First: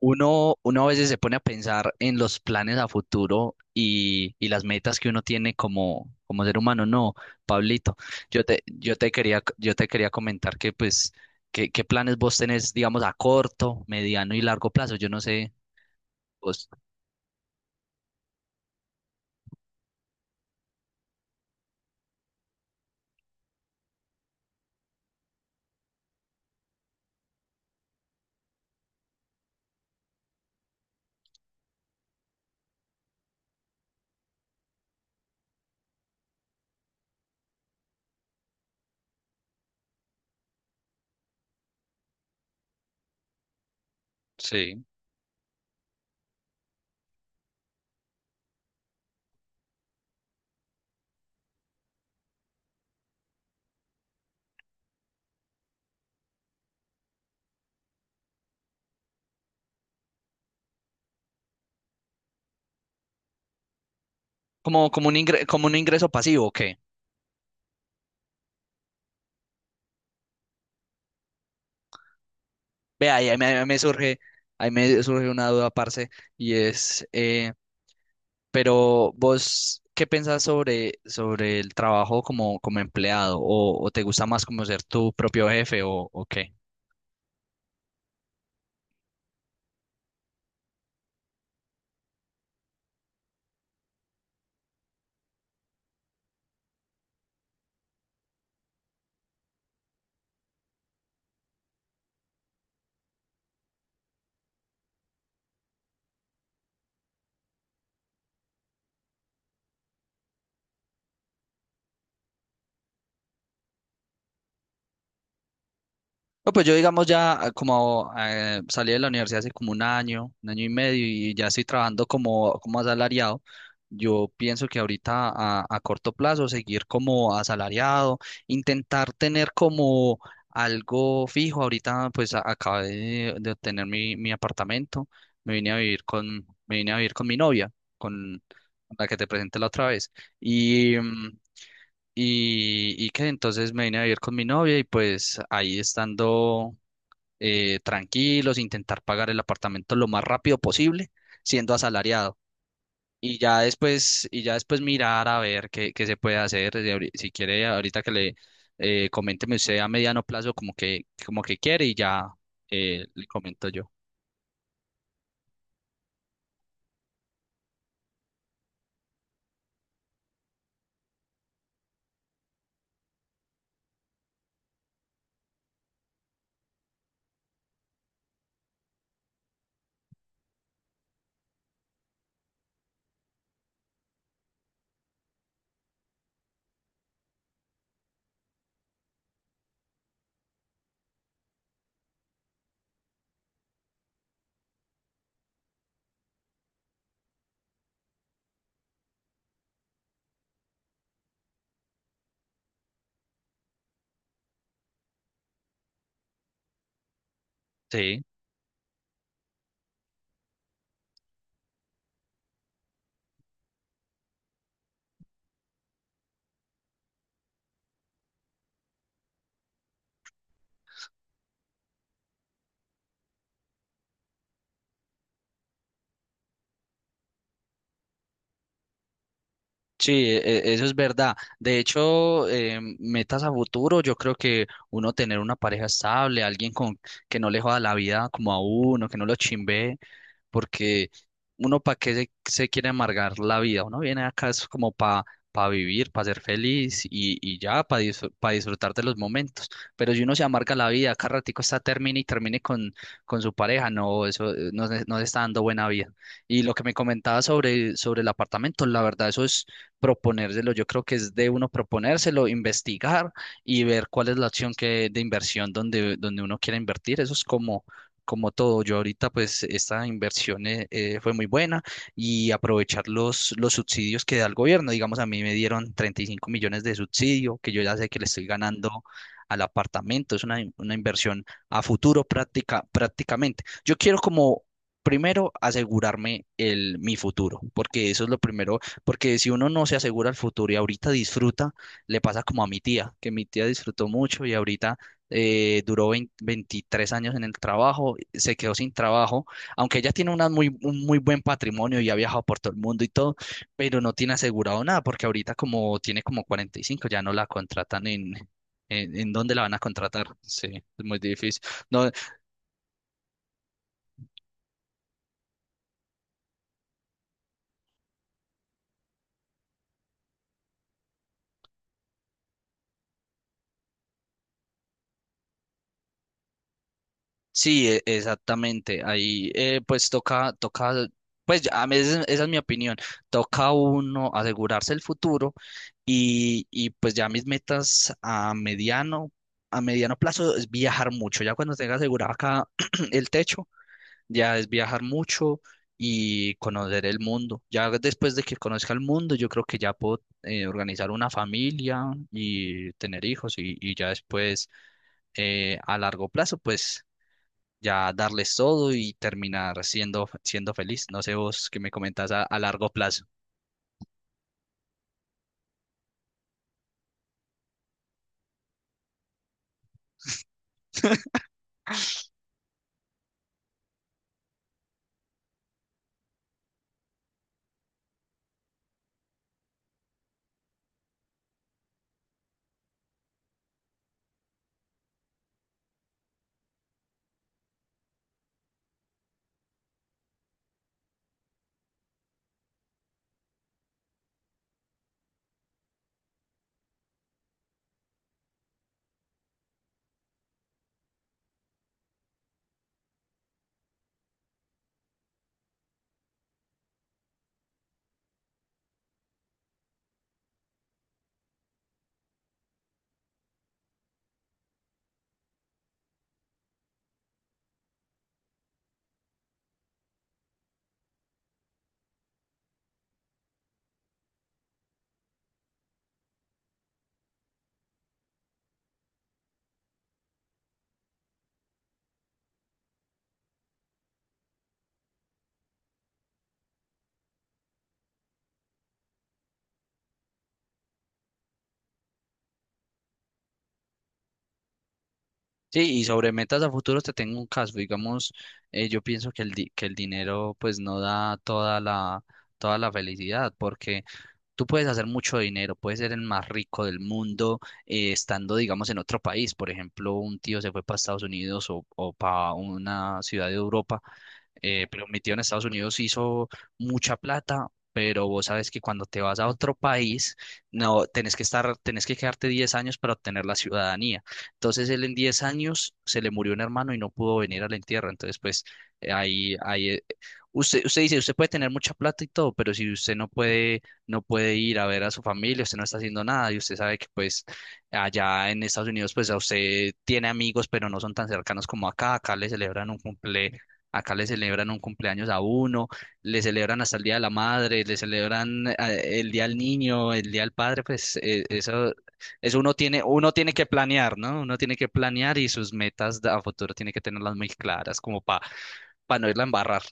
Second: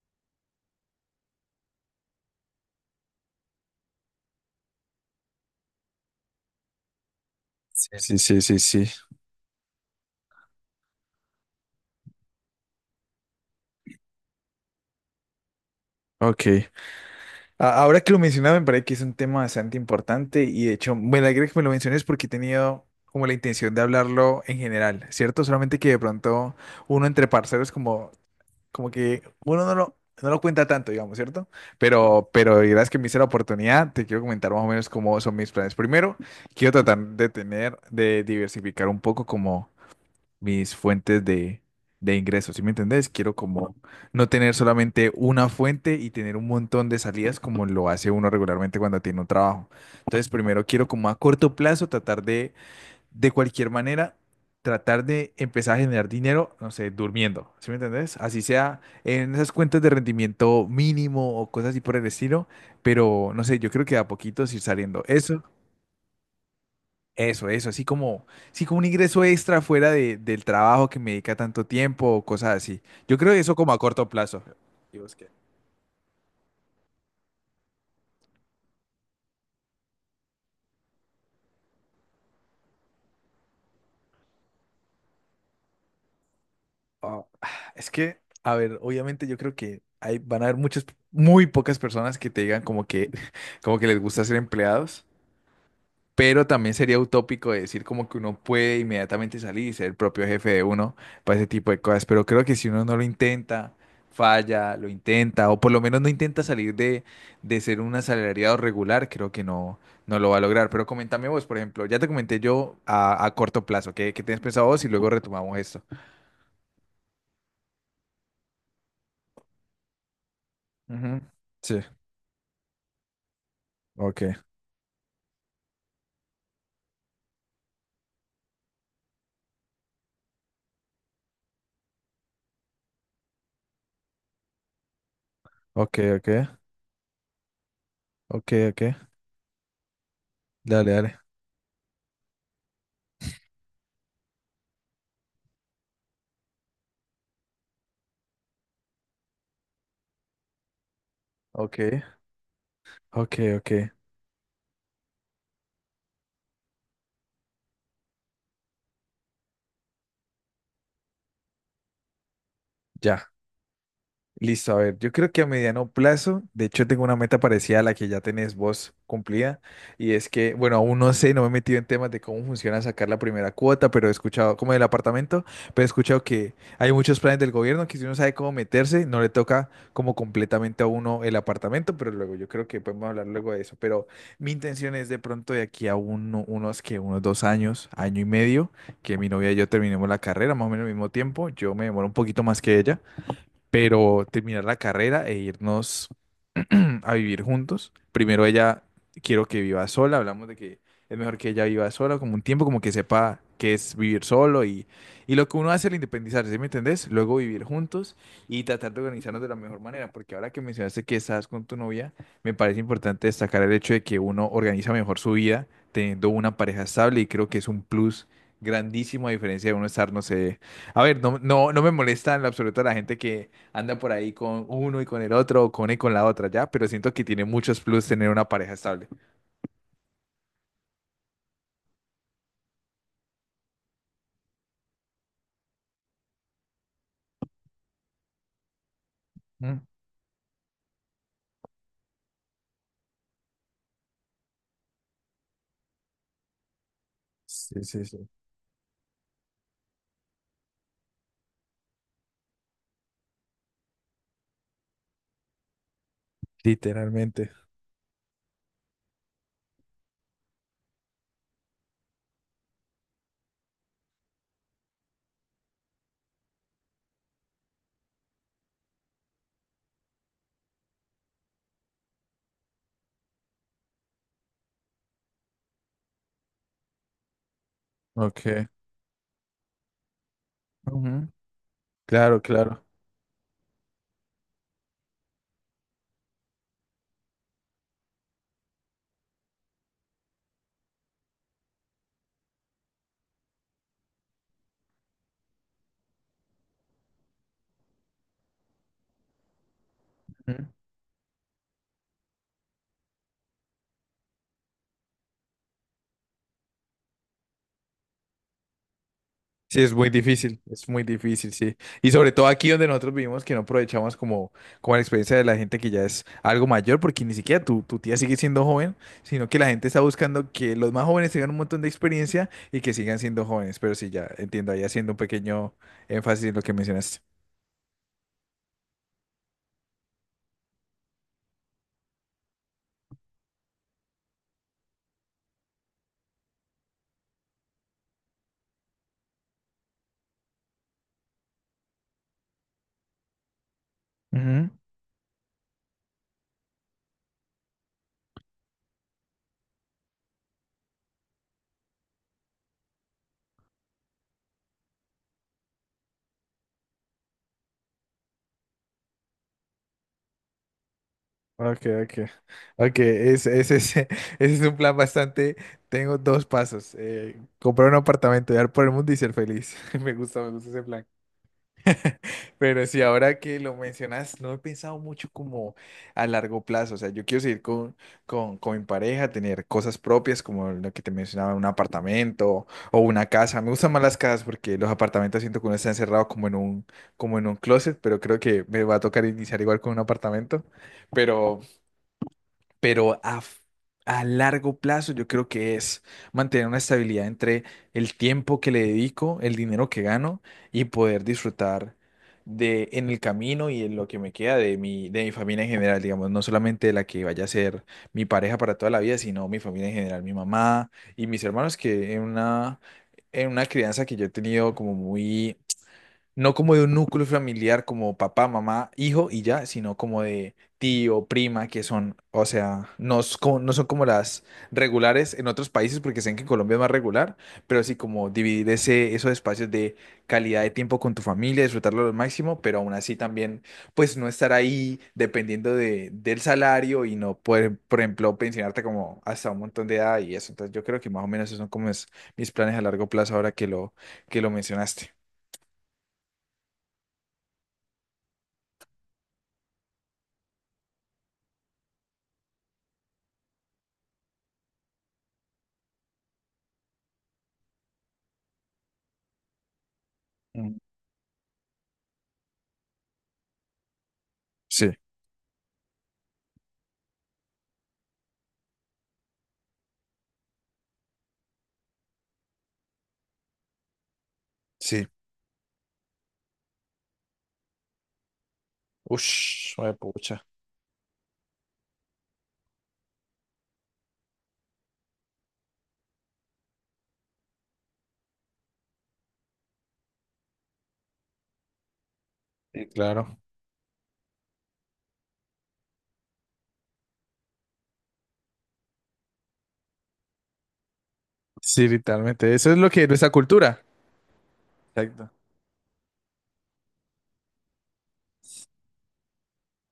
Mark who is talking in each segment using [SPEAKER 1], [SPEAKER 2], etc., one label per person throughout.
[SPEAKER 1] Uno a veces se pone a pensar en los planes a futuro y las metas que uno tiene como ser humano. No, Pablito,
[SPEAKER 2] Sí, sí, sí,
[SPEAKER 1] yo
[SPEAKER 2] sí.
[SPEAKER 1] te,
[SPEAKER 2] Sí.
[SPEAKER 1] yo te quería, yo te quería comentar que pues, ¿qué planes vos tenés, digamos, a corto, mediano y largo plazo? Yo no sé,
[SPEAKER 2] Ok.
[SPEAKER 1] vos.
[SPEAKER 2] Ahora que lo mencionaba, me parece que es un tema bastante importante y de hecho me alegra que me lo menciones porque he tenido como la intención de hablarlo en general, ¿cierto? Solamente que de pronto uno entre parceros como, como que uno no lo cuenta tanto, digamos, ¿cierto? Pero gracias que me hice la oportunidad, te quiero comentar más o menos cómo son mis planes. Primero, quiero tratar de tener, de diversificar un poco como mis fuentes de ingresos, ¿sí me entendés? Quiero como no tener
[SPEAKER 1] Sí.
[SPEAKER 2] solamente una fuente y tener un montón de salidas como lo hace uno regularmente cuando tiene un trabajo. Entonces, primero quiero como a corto plazo tratar de cualquier manera, tratar de empezar a generar dinero, no sé, durmiendo, ¿sí me entendés? Así sea en esas cuentas de rendimiento mínimo o cosas así por el estilo, pero no sé, yo creo que de a poquitos ir
[SPEAKER 1] Como,
[SPEAKER 2] saliendo.
[SPEAKER 1] como un
[SPEAKER 2] Eso.
[SPEAKER 1] ingre- como un ingreso pasivo, ¿ok?
[SPEAKER 2] Eso, así como, sí, como un ingreso extra fuera del trabajo que me dedica tanto tiempo o cosas así.
[SPEAKER 1] Ve,
[SPEAKER 2] Yo
[SPEAKER 1] ahí,
[SPEAKER 2] creo
[SPEAKER 1] ahí
[SPEAKER 2] que
[SPEAKER 1] me
[SPEAKER 2] eso
[SPEAKER 1] ahí
[SPEAKER 2] como
[SPEAKER 1] me
[SPEAKER 2] a corto
[SPEAKER 1] surge,
[SPEAKER 2] plazo.
[SPEAKER 1] ahí
[SPEAKER 2] ¿Y
[SPEAKER 1] me
[SPEAKER 2] vos qué?
[SPEAKER 1] surge una duda, parce, y es, pero vos, ¿qué pensás sobre el trabajo como empleado? O te gusta más como ser tu propio jefe o qué?
[SPEAKER 2] Ah, es que, a ver, obviamente yo creo que van a haber muy pocas personas que te digan como que, como que les gusta ser empleados. Pero también sería utópico decir como que uno puede inmediatamente salir y ser el propio jefe de uno para ese tipo de cosas. Pero creo que si uno no lo intenta, falla, lo intenta, o por lo menos no intenta salir de ser un asalariado regular, creo que no lo va a lograr. Pero coméntame vos, por ejemplo, ya te comenté yo a corto plazo, ¿qué tienes pensado vos? Y luego retomamos esto.
[SPEAKER 1] No, pues yo digamos ya ah, como salí de la universidad hace como un año y medio
[SPEAKER 2] Ujú.
[SPEAKER 1] y ya estoy
[SPEAKER 2] Sí,
[SPEAKER 1] trabajando como asalariado.
[SPEAKER 2] ok,
[SPEAKER 1] Yo pienso que ahorita a corto plazo seguir como asalariado, intentar tener como algo fijo. Ahorita pues acabé de obtener mi apartamento, me vine a
[SPEAKER 2] ok,
[SPEAKER 1] vivir
[SPEAKER 2] ok,
[SPEAKER 1] con, me vine a vivir con mi novia, con
[SPEAKER 2] ok, ok,
[SPEAKER 1] la que te presenté la otra vez.
[SPEAKER 2] dale,
[SPEAKER 1] Y,
[SPEAKER 2] dale,
[SPEAKER 1] mm, y que entonces me vine a vivir con mi novia y pues ahí estando tranquilos, intentar pagar el apartamento lo más rápido posible, siendo
[SPEAKER 2] ok,
[SPEAKER 1] asalariado.
[SPEAKER 2] ok,
[SPEAKER 1] Y ya
[SPEAKER 2] ok,
[SPEAKER 1] después, y ya después mirar a ver qué se puede hacer. Si, ahori- si quiere, Ahorita que le coménteme usted a mediano plazo como que quiere y ya le
[SPEAKER 2] ya.
[SPEAKER 1] comento yo.
[SPEAKER 2] Listo, a ver, yo creo que a mediano plazo, de hecho tengo una meta parecida a la que ya tenés vos cumplida, y es que, bueno, aún no sé, no me he metido en temas de cómo funciona sacar la primera cuota, pero he escuchado, como del apartamento, pero he escuchado que hay muchos planes del gobierno que si uno sabe cómo meterse, no le toca como completamente a uno el apartamento, pero luego yo creo que podemos hablar luego de eso, pero mi intención es de pronto de aquí a unos que unos dos años, año y medio, que mi novia y yo terminemos la carrera, más o menos al mismo tiempo, yo me demoro un poquito más que ella pero terminar la carrera e irnos a vivir juntos. Primero ella quiero que viva sola, hablamos de que es mejor que ella viva sola, como un tiempo, como que sepa qué es vivir solo y lo que uno hace al independizarse, ¿sí me entendés? Luego vivir juntos
[SPEAKER 1] Sí.
[SPEAKER 2] y tratar de organizarnos de la mejor manera, porque ahora que mencionaste que estás con tu novia, me parece importante destacar el hecho de que uno organiza mejor su vida teniendo una pareja estable y creo que es un plus. Grandísimo a diferencia de uno estar, no sé, a ver, no, no, no me molesta en lo absoluto la gente que anda por ahí con uno y con el otro, o con él y con la otra, ¿ya? Pero siento que tiene muchos plus tener una pareja estable.
[SPEAKER 1] Sí, e- e- eso es verdad. De hecho, metas a futuro, yo creo que uno tener una pareja estable, alguien con que no le joda la vida como a uno, que no lo
[SPEAKER 2] Mm,
[SPEAKER 1] chimbe, porque uno para qué se quiere amargar la vida, uno viene acá es como para vivir, para ser feliz y
[SPEAKER 2] sí,
[SPEAKER 1] para
[SPEAKER 2] sí, sí.
[SPEAKER 1] disfrutar de los momentos. Pero si uno se amarga la vida, cada ratico está termine y termine con su pareja, no, eso no, se- no se está dando buena vida. Y lo que me comentaba
[SPEAKER 2] Literalmente.
[SPEAKER 1] sobre el apartamento, la verdad, eso es proponérselo. Yo creo que es de uno proponérselo, investigar y ver cuál es la acción de inversión donde uno quiera invertir. Eso es como todo. Yo ahorita, pues, esta inversión fue muy buena y aprovechar los subsidios que da el gobierno. Digamos, a mí me dieron 35.000.000 de subsidio, que yo ya sé que le estoy
[SPEAKER 2] Ok.
[SPEAKER 1] ganando al apartamento, es una, una
[SPEAKER 2] Ujú,
[SPEAKER 1] inversión a futuro
[SPEAKER 2] claro, claro.
[SPEAKER 1] prácticamente. Yo quiero como primero asegurarme mi futuro, porque eso es lo primero, porque si uno no se asegura el futuro y ahorita disfruta, le pasa como a mi tía, que mi tía disfrutó mucho y ahorita duró 20 23 años en el trabajo, se quedó sin trabajo, aunque ella tiene
[SPEAKER 2] Ujú.
[SPEAKER 1] un muy buen patrimonio y ha viajado por todo el mundo y todo, pero no tiene asegurado nada, porque ahorita como tiene como 45, ya no la contratan en... En dónde la van a
[SPEAKER 2] Sí,
[SPEAKER 1] contratar? Sí,
[SPEAKER 2] es muy
[SPEAKER 1] es muy
[SPEAKER 2] difícil,
[SPEAKER 1] difícil.
[SPEAKER 2] sí.
[SPEAKER 1] No,
[SPEAKER 2] Y sobre todo aquí donde nosotros vivimos, que no aprovechamos como, como la experiencia de la gente que ya es algo mayor, porque ni siquiera tu, tu tía sigue siendo joven, sino que la gente está buscando que los más jóvenes tengan un montón de experiencia y que sigan siendo jóvenes. Pero sí, ya entiendo, ahí haciendo un pequeño énfasis en lo que mencionaste.
[SPEAKER 1] sí, e- exactamente. Ahí toca, pues ya, a mí esa es mi opinión. Toca uno asegurarse el futuro y pues ya mis metas a mediano plazo es viajar mucho. Ya cuando tenga asegurado acá el techo, ya es viajar mucho y conocer el mundo. Ya después de que conozca el mundo, yo creo que ya puedo organizar una familia y tener hijos y ya después a largo plazo, pues ya darles todo y terminar siendo feliz. No sé vos qué
[SPEAKER 2] Ok,
[SPEAKER 1] me comentas
[SPEAKER 2] ok.
[SPEAKER 1] a largo
[SPEAKER 2] Ok,
[SPEAKER 1] plazo.
[SPEAKER 2] es, ese, es ese ese es un plan bastante. Tengo dos pasos. Comprar un apartamento, viajar por el mundo y ser feliz. Me gusta ese plan. Pero sí, ahora que lo mencionas, no he pensado mucho como a largo plazo. O sea, yo quiero seguir con mi pareja, tener cosas propias, como lo que te mencionaba, un apartamento o una casa. Me gustan más las casas porque los apartamentos siento que uno está encerrado como en un closet, pero creo que me va a tocar iniciar igual con un apartamento. Pero pero a, f- a largo plazo yo creo que es mantener una estabilidad entre el tiempo que le dedico, el dinero que gano y poder disfrutar de en el camino y en lo que me queda de mi familia en general, digamos, no solamente de la que vaya a ser mi pareja para toda la vida, sino mi familia en general, mi mamá y mis hermanos que en una crianza que yo he tenido como muy no como de un núcleo familiar como papá, mamá, hijo y ya, sino como de tío, prima, que son, o sea, no, no son como las regulares en otros países, porque sé que en Colombia es más regular, pero sí como dividir esos espacios de calidad de tiempo con tu familia, disfrutarlo al máximo, pero aún así también, pues no estar ahí dependiendo de, del salario y no poder, por ejemplo, pensionarte como hasta un montón de edad y eso. Entonces yo creo que más o menos esos son como mis planes a largo plazo ahora que que lo mencionaste.
[SPEAKER 1] Sí, y sobre metas a futuro te tengo un caso. Digamos, yo pienso que el dinero pues no da toda la felicidad, porque tú puedes hacer mucho dinero, puedes ser el más rico del mundo estando, digamos, en otro país. Por ejemplo, un tío se
[SPEAKER 2] Mm.
[SPEAKER 1] fue para Estados Unidos o para una ciudad de Europa
[SPEAKER 2] Sí.
[SPEAKER 1] pero metido en Estados Unidos hizo mucha plata, pero vos sabes que cuando te vas a otro país, no, tenés que quedarte 10 años para obtener la ciudadanía. Entonces él
[SPEAKER 2] Sí.
[SPEAKER 1] en 10 años se le murió un hermano y no pudo venir al entierro. Entonces, pues eh, ahí,
[SPEAKER 2] Ush,
[SPEAKER 1] ahí, eh,
[SPEAKER 2] pucha.
[SPEAKER 1] usted dice, usted puede tener mucha plata y todo, pero si usted no puede, no puede ir a ver a su familia, usted no está haciendo nada y usted sabe que pues allá en Estados Unidos, pues a usted tiene amigos, pero no son tan cercanos como acá. Acá le
[SPEAKER 2] Sí,
[SPEAKER 1] celebran un
[SPEAKER 2] claro.
[SPEAKER 1] cumple Acá le celebran un cumpleaños a uno, le celebran hasta el Día de la Madre, le celebran el Día del Niño, el Día del Padre, pues
[SPEAKER 2] Sí, literalmente.
[SPEAKER 1] eso
[SPEAKER 2] Eso es lo que es nuestra
[SPEAKER 1] uno tiene que
[SPEAKER 2] cultura.
[SPEAKER 1] planear, ¿no? Uno tiene que
[SPEAKER 2] Exacto.
[SPEAKER 1] planear y sus metas a futuro tiene que tenerlas muy claras, como para no irla a embarrar.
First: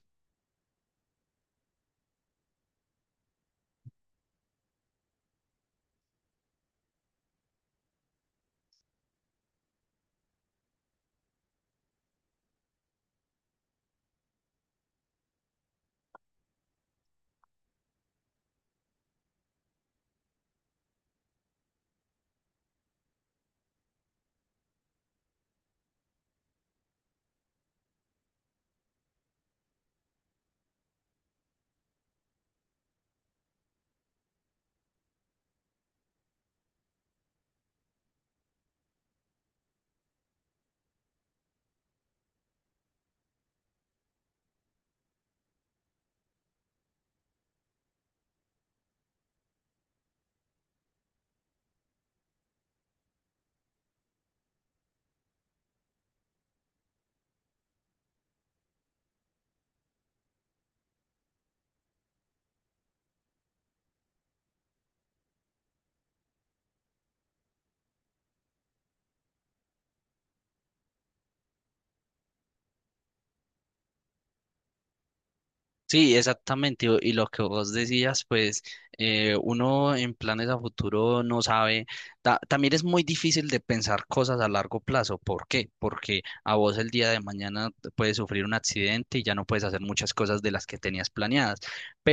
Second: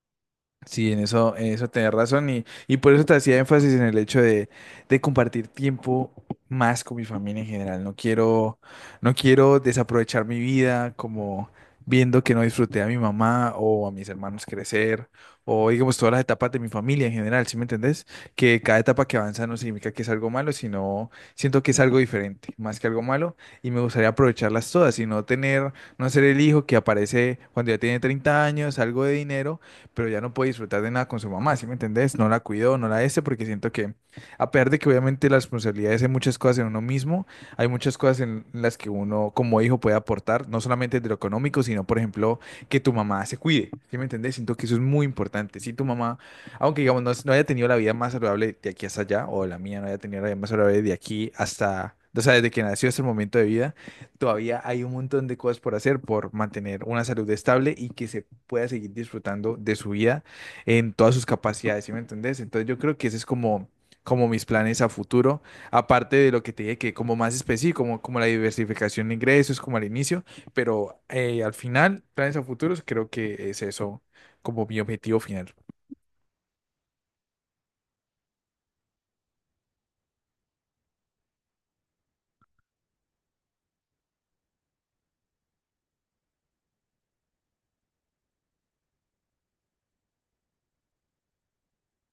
[SPEAKER 2] Sí, en eso tenés razón y por eso te hacía énfasis en el hecho de compartir tiempo más con mi familia en general. No quiero, no quiero desaprovechar mi vida como viendo que no disfruté a mi mamá o a mis hermanos crecer o digamos todas las etapas de mi familia en general, ¿sí me entendés? Que cada etapa que avanza no significa que es algo malo, sino siento que es algo diferente, más que algo malo y me gustaría aprovecharlas todas y no tener, no ser el hijo que aparece cuando ya tiene 30 años, algo de dinero pero ya no puede disfrutar de nada con su mamá, ¿sí me entendés? No la cuidó, no la este, porque siento que, a pesar de que obviamente las responsabilidades hay muchas cosas en uno mismo, hay muchas cosas en las que uno como hijo puede aportar, no solamente de lo económico, sino, por ejemplo, que tu mamá se cuide, ¿sí me entendés? Siento que eso es muy importante. Si tu mamá, aunque digamos no haya tenido la vida más saludable de aquí hasta allá, o la mía no haya tenido la vida más saludable de aquí hasta o sea, desde que nació hasta el momento de vida, todavía hay un montón de cosas por hacer por mantener una salud estable y que se pueda seguir disfrutando de su vida en todas sus capacidades, ¿sí me entendés? Entonces yo creo que ese es como, como mis planes a futuro, aparte de lo que te dije, que como más específico, como, como la diversificación de ingresos, como al inicio, pero al final, planes a futuros, creo que es eso como mi objetivo final.
[SPEAKER 1] Sí, exactamente. Y lo que vos decías, pues uno en planes a futuro no sabe. También es muy difícil de pensar cosas a largo plazo. ¿Por qué? Porque a vos el día de mañana te puedes sufrir un accidente y ya no puedes hacer muchas cosas de las que tenías planeadas.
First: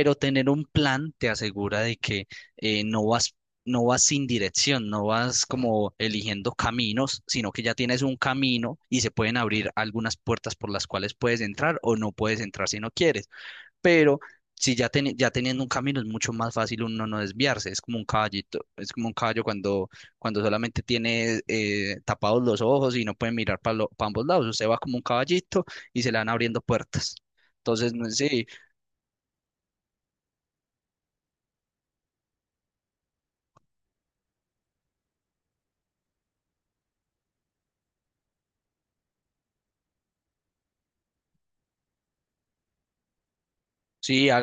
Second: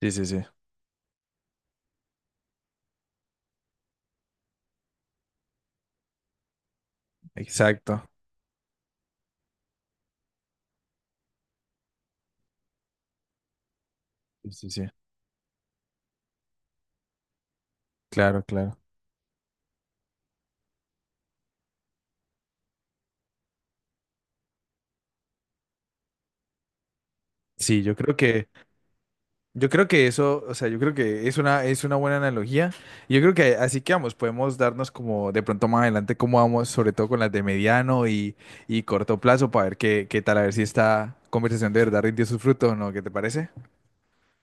[SPEAKER 2] Sí, sí, sí,
[SPEAKER 1] tener un plan te asegura de que eh, no vas, no vas sin dirección, no vas como eligiendo caminos, sino que ya tienes
[SPEAKER 2] exacto.
[SPEAKER 1] un camino y se pueden abrir algunas puertas por las cuales puedes entrar o no puedes entrar si no quieres, pero
[SPEAKER 2] Sí, sí,
[SPEAKER 1] si
[SPEAKER 2] sí,
[SPEAKER 1] ya, teni- ya teniendo un camino es mucho más fácil uno no desviarse, es como un
[SPEAKER 2] claro,
[SPEAKER 1] caballito,
[SPEAKER 2] claro.
[SPEAKER 1] es como un caballo cuando solamente tiene tapados los ojos y no puede mirar para ambos lados, usted va como un caballito y se le van abriendo puertas.
[SPEAKER 2] Sí,
[SPEAKER 1] Entonces,
[SPEAKER 2] yo
[SPEAKER 1] no,
[SPEAKER 2] creo
[SPEAKER 1] sí,
[SPEAKER 2] que... Yo creo que eso, o sea, yo creo que es es una buena analogía. Y yo creo que así que vamos, podemos darnos como de pronto más adelante cómo vamos, sobre todo con las de mediano y corto plazo, para ver qué, qué tal, a ver si esta conversación de verdad rindió sus frutos o no, ¿qué te parece?
[SPEAKER 1] Sí, haga.